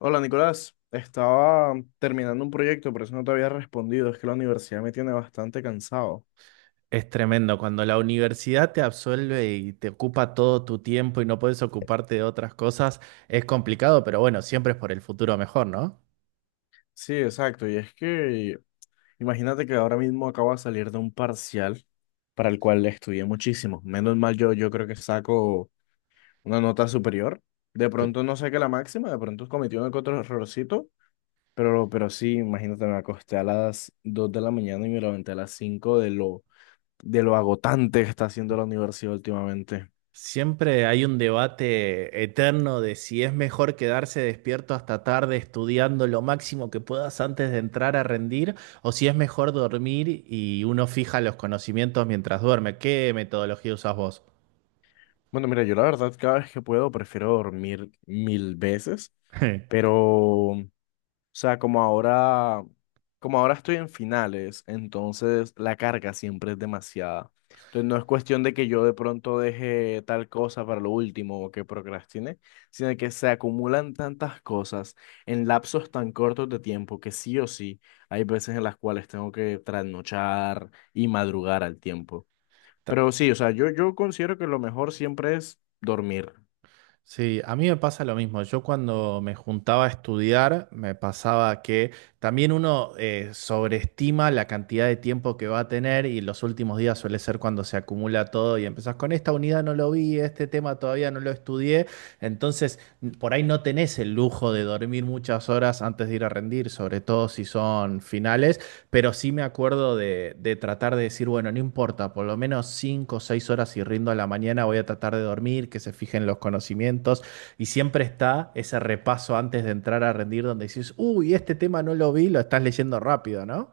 Hola Nicolás, estaba terminando un proyecto, por eso no te había respondido. Es que la universidad me tiene bastante cansado. Es tremendo cuando la universidad te absuelve y te ocupa todo tu tiempo y no puedes ocuparte de otras cosas, es complicado, pero bueno, siempre es por el futuro mejor, ¿no? Sí, exacto. Y es que imagínate que ahora mismo acabo de salir de un parcial para el cual estudié muchísimo. Menos mal yo creo que saco una nota superior. De Sí. pronto no saqué la máxima, de pronto cometí uno que otro errorcito, pero sí, imagínate, me acosté a las 2 de la mañana y me levanté a las 5 de lo agotante que está haciendo la universidad últimamente. Siempre hay un debate eterno de si es mejor quedarse despierto hasta tarde estudiando lo máximo que puedas antes de entrar a rendir o si es mejor dormir y uno fija los conocimientos mientras duerme. ¿Qué metodología usas vos? Bueno, mira, yo la verdad cada vez que puedo prefiero dormir mil veces, pero, o sea, como ahora estoy en finales, entonces la carga siempre es demasiada. Entonces no es cuestión de que yo de pronto deje tal cosa para lo último o que procrastine, sino que se acumulan tantas cosas en lapsos tan cortos de tiempo que sí o sí hay veces en las cuales tengo que trasnochar y madrugar al tiempo. Ta- Pero sí, o sea, yo considero que lo mejor siempre es dormir. Sí, a mí me pasa lo mismo. Yo cuando me juntaba a estudiar, me pasaba que también uno sobreestima la cantidad de tiempo que va a tener y los últimos días suele ser cuando se acumula todo y empezás con esta unidad no lo vi, este tema todavía no lo estudié entonces, por ahí no tenés el lujo de dormir muchas horas antes de ir a rendir, sobre todo si son finales, pero sí me acuerdo de tratar de decir, bueno, no importa, por lo menos 5 o 6 horas si rindo a la mañana, voy a tratar de dormir, que se fijen los conocimientos, y siempre está ese repaso antes de entrar a rendir donde dices, uy, este tema no lo vi, lo estás leyendo rápido, ¿no?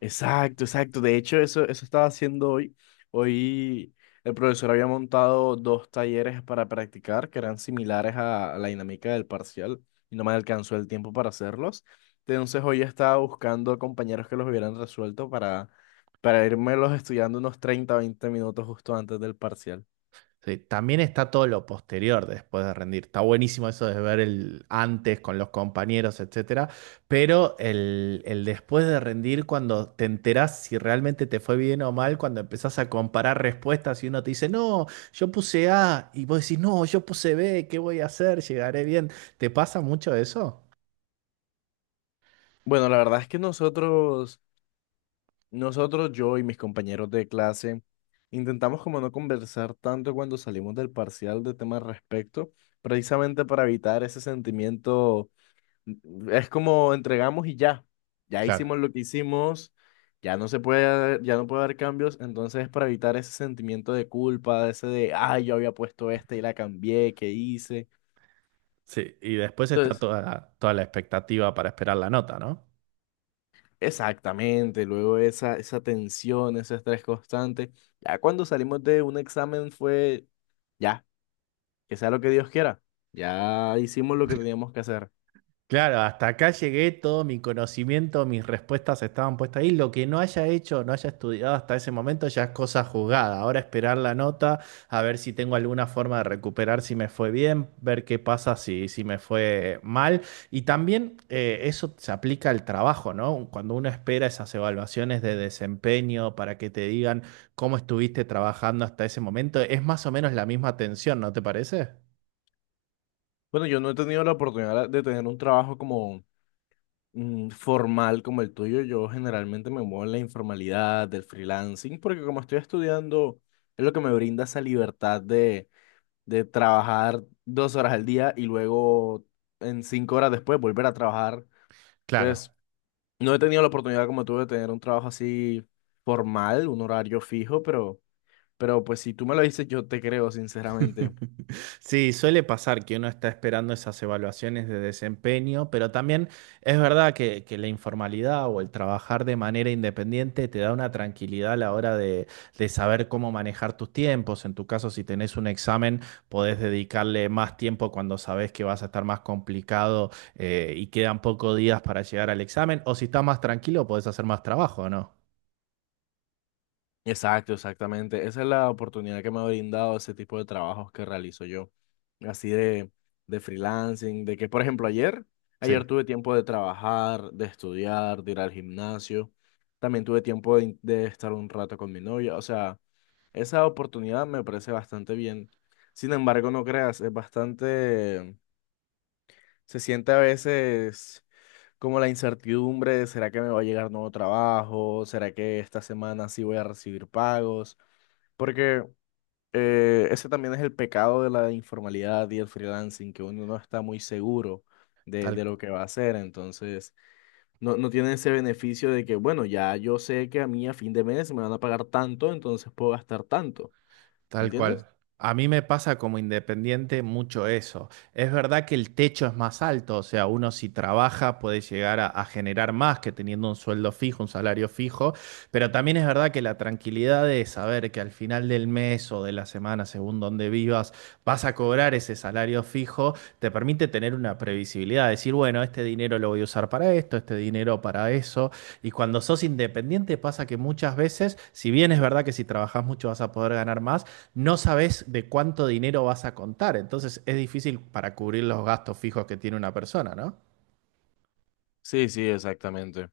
Exacto, exacto. De hecho, eso estaba haciendo hoy. Hoy el profesor había montado dos talleres para practicar que eran similares a la dinámica del parcial y no me alcanzó el tiempo para hacerlos. Entonces hoy estaba buscando compañeros que los hubieran resuelto para los estudiando unos 30 20 minutos justo antes del parcial. Sí, también está todo lo posterior de después de rendir. Está buenísimo eso de ver el antes con los compañeros, etcétera, pero el después de rendir, cuando te enterás si realmente te fue bien o mal, cuando empezás a comparar respuestas y uno te dice, no, yo puse A, y vos decís, no, yo puse B, ¿qué voy a hacer? ¿Llegaré bien? ¿Te pasa mucho eso? Bueno, la verdad es que Nosotros, yo y mis compañeros de clase, intentamos como no conversar tanto cuando salimos del parcial de temas al respecto, precisamente para evitar ese sentimiento. Es como entregamos y ya, Claro, hicimos lo que hicimos, ya no se puede, ya no puede haber cambios, entonces para evitar ese sentimiento de culpa, ese de, ay, yo había puesto este y la cambié, ¿qué hice? sí, y después está Entonces, toda la expectativa para esperar la nota, ¿no? exactamente, luego esa tensión, ese estrés constante. Ya cuando salimos de un examen fue, ya, que sea lo que Dios quiera, ya hicimos lo que teníamos que hacer. Claro, hasta acá llegué, todo mi conocimiento, mis respuestas estaban puestas ahí. Lo que no haya hecho, no haya estudiado hasta ese momento ya es cosa jugada. Ahora esperar la nota, a ver si tengo alguna forma de recuperar si me fue bien, ver qué pasa si, si me fue mal. Y también eso se aplica al trabajo, ¿no? Cuando uno espera esas evaluaciones de desempeño para que te digan cómo estuviste trabajando hasta ese momento, es más o menos la misma tensión, ¿no te parece? Bueno, yo no he tenido la oportunidad de tener un trabajo como formal como el tuyo, yo generalmente me muevo en la informalidad, del freelancing, porque como estoy estudiando, es lo que me brinda esa libertad de, trabajar 2 horas al día y luego en 5 horas después volver a trabajar. Claro. Entonces, no he tenido la oportunidad como tú de tener un trabajo así formal, un horario fijo, pero, pues si tú me lo dices, yo te creo, sinceramente. Sí, suele pasar que uno está esperando esas evaluaciones de desempeño, pero también es verdad que la informalidad o el trabajar de manera independiente te da una tranquilidad a la hora de saber cómo manejar tus tiempos. En tu caso, si tenés un examen, podés dedicarle más tiempo cuando sabés que vas a estar más complicado y quedan pocos días para llegar al examen. O si estás más tranquilo, podés hacer más trabajo, ¿no? Exacto, exactamente. Esa es la oportunidad que me ha brindado ese tipo de trabajos que realizo yo, así de, freelancing, de que, por ejemplo, ayer Sí, tuve tiempo de trabajar, de estudiar, de ir al gimnasio, también tuve tiempo de estar un rato con mi novia, o sea, esa oportunidad me parece bastante bien. Sin embargo, no creas, es bastante. Se siente a veces como la incertidumbre de ¿será que me va a llegar nuevo trabajo? ¿Será que esta semana sí voy a recibir pagos? Porque ese también es el pecado de la informalidad y el freelancing, que uno no está muy seguro de, tal de lo que va a hacer. Entonces, no tiene ese beneficio de que, bueno, ya yo sé que a mí a fin de mes me van a pagar tanto, entonces puedo gastar tanto. ¿Me Tal entiendes? cual. A mí me pasa como independiente mucho eso. Es verdad que el techo es más alto, o sea, uno si trabaja puede llegar a generar más que teniendo un sueldo fijo, un salario fijo, pero también es verdad que la tranquilidad de saber que al final del mes o de la semana, según donde vivas, vas a cobrar ese salario fijo, te permite tener una previsibilidad, decir, bueno, este dinero lo voy a usar para esto, este dinero para eso. Y cuando sos independiente pasa que muchas veces, si bien es verdad que si trabajás mucho vas a poder ganar más, no sabes de cuánto dinero vas a contar. Entonces es difícil para cubrir los gastos fijos que tiene una persona, ¿no? Sí, sí, exactamente.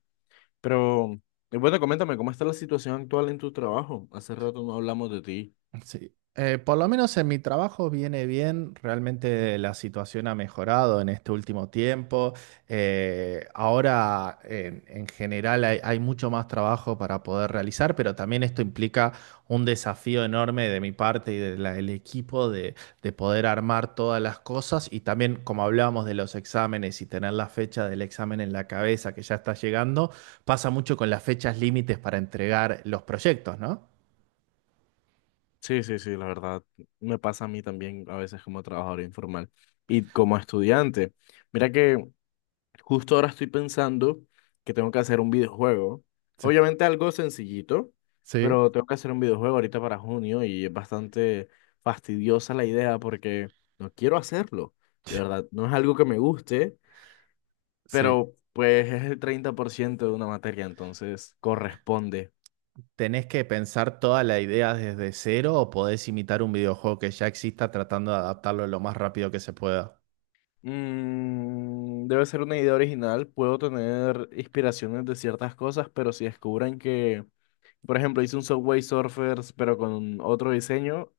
Pero, y bueno, coméntame, ¿cómo está la situación actual en tu trabajo? Hace rato no hablamos de ti. Sí, por lo menos en mi trabajo viene bien, realmente la situación ha mejorado en este último tiempo. Ahora en general hay, hay mucho más trabajo para poder realizar, pero también esto implica un desafío enorme de mi parte y de la- del equipo de poder armar todas las cosas y también como hablábamos de los exámenes y tener la fecha del examen en la cabeza que ya está llegando, pasa mucho con las fechas límites para entregar los proyectos, ¿no? Sí, sí, sí, la verdad, me pasa a mí también a veces como trabajador informal y como estudiante. Mira que justo ahora estoy pensando que tengo que hacer un videojuego. Sí, Obviamente algo sencillito, sí. pero tengo que hacer un videojuego ahorita para junio y es bastante fastidiosa la idea porque no quiero hacerlo. De verdad, no es algo que me guste, Sí. pero pues es el 30% de una materia, entonces O- corresponde. ¿Tenés que pensar toda la idea desde cero o podés imitar un videojuego que ya exista tratando de adaptarlo lo más rápido que se pueda? Debe ser una idea original, puedo tener inspiraciones de ciertas cosas, pero si descubren que, por ejemplo, hice un Subway Surfers, pero con otro diseño,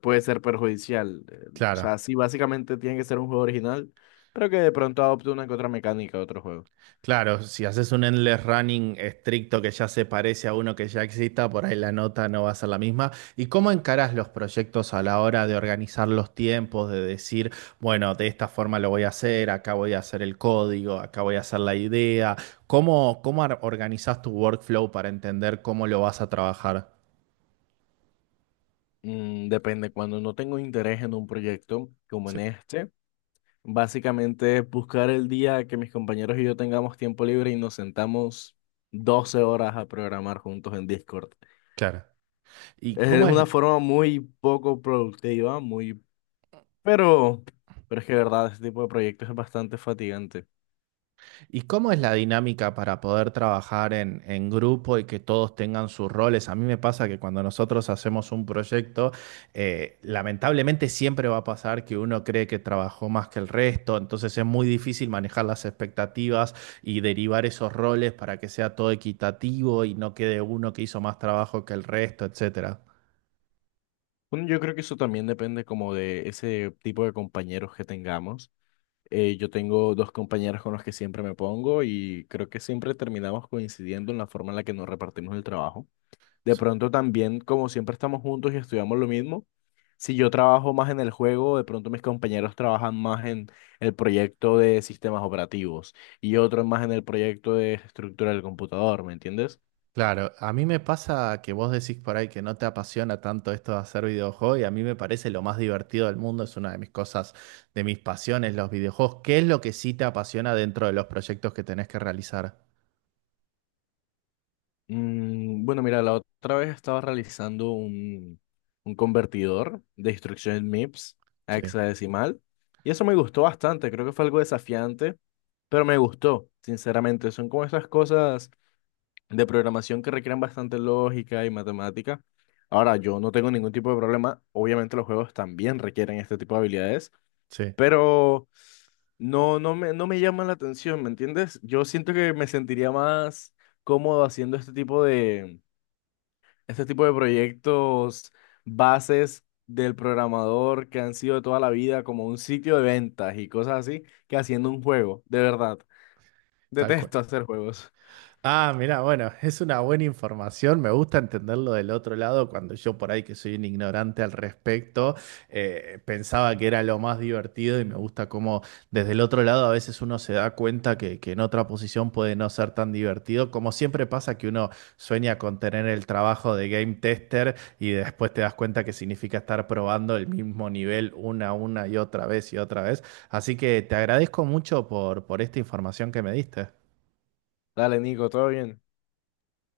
puede ser perjudicial. O sea, Claro, sí, básicamente tiene que ser un juego original, pero que de pronto adopte una que otra mecánica de otro juego. claro, si haces un endless running estricto que ya se parece a uno que ya exista, por ahí la nota no va a ser la misma. ¿Y cómo encarás los proyectos a la hora de organizar los tiempos, de decir, bueno, de esta forma lo voy a hacer, acá voy a hacer el código, acá voy a hacer la idea? ¿Cómo, cómo ar- organizás tu workflow para entender cómo lo vas a trabajar? Depende, cuando no tengo interés en un proyecto como en Sí. este. Básicamente es buscar el día que mis compañeros y yo tengamos tiempo libre y nos sentamos 12 horas a programar juntos en Discord. Claro. ¿Y Es cómo una es, forma muy poco productiva, muy... Pero, pero es que de verdad, ese tipo de proyectos es bastante fatigante. y cómo es la dinámica para poder trabajar en grupo y que todos tengan sus roles? A mí me pasa que cuando nosotros hacemos un proyecto, lamentablemente siempre va a pasar que uno cree que trabajó más que el resto, entonces es muy difícil manejar las expectativas y derivar esos roles para que sea todo equitativo y no quede uno que hizo más trabajo que el resto, etcétera. Bueno, yo creo que eso también depende como de ese tipo de compañeros que tengamos. Yo tengo dos compañeros con los que siempre me pongo y creo que siempre terminamos coincidiendo en la forma en la que nos repartimos el trabajo. De Sí. pronto también, como siempre estamos juntos y estudiamos lo mismo, si yo trabajo más en el juego, de pronto mis compañeros trabajan más en el proyecto de sistemas operativos y otros más en el proyecto de estructura del computador, ¿me entiendes? Claro, a mí me pasa que vos decís por ahí que no te apasiona tanto esto de hacer videojuegos y a mí me parece lo más divertido del mundo, es una de mis cosas, de mis pasiones, los videojuegos. ¿Qué es lo que sí te apasiona dentro de los proyectos que tenés que realizar? Bueno, mira, la otra vez estaba realizando un convertidor de instrucciones MIPS a Sí, hexadecimal y eso me gustó bastante, creo que fue algo desafiante, pero me gustó, sinceramente, son como esas cosas de programación que requieren bastante lógica y matemática. Ahora, yo no tengo ningún tipo de problema. Obviamente los juegos también requieren este tipo de habilidades, sí, pero no me llama la atención, ¿me entiendes? Yo siento que me sentiría más cómodo haciendo este tipo de proyectos bases del programador que han sido de toda la vida, como un sitio de ventas y cosas así, que haciendo un juego, de verdad. tal cual. Detesto hacer juegos. Ah, mira, bueno, es una buena información. Me gusta entenderlo del otro lado cuando yo por ahí que soy un ignorante al respecto, pensaba que era lo más divertido y me gusta cómo desde el otro lado a veces uno se da cuenta que en otra posición puede no ser tan divertido. Como siempre pasa que uno sueña con tener el trabajo de game tester y después te das cuenta que significa estar probando el mismo nivel una y otra vez y otra vez. Así que te agradezco mucho por esta información que me diste. Dale, Nico, todo bien.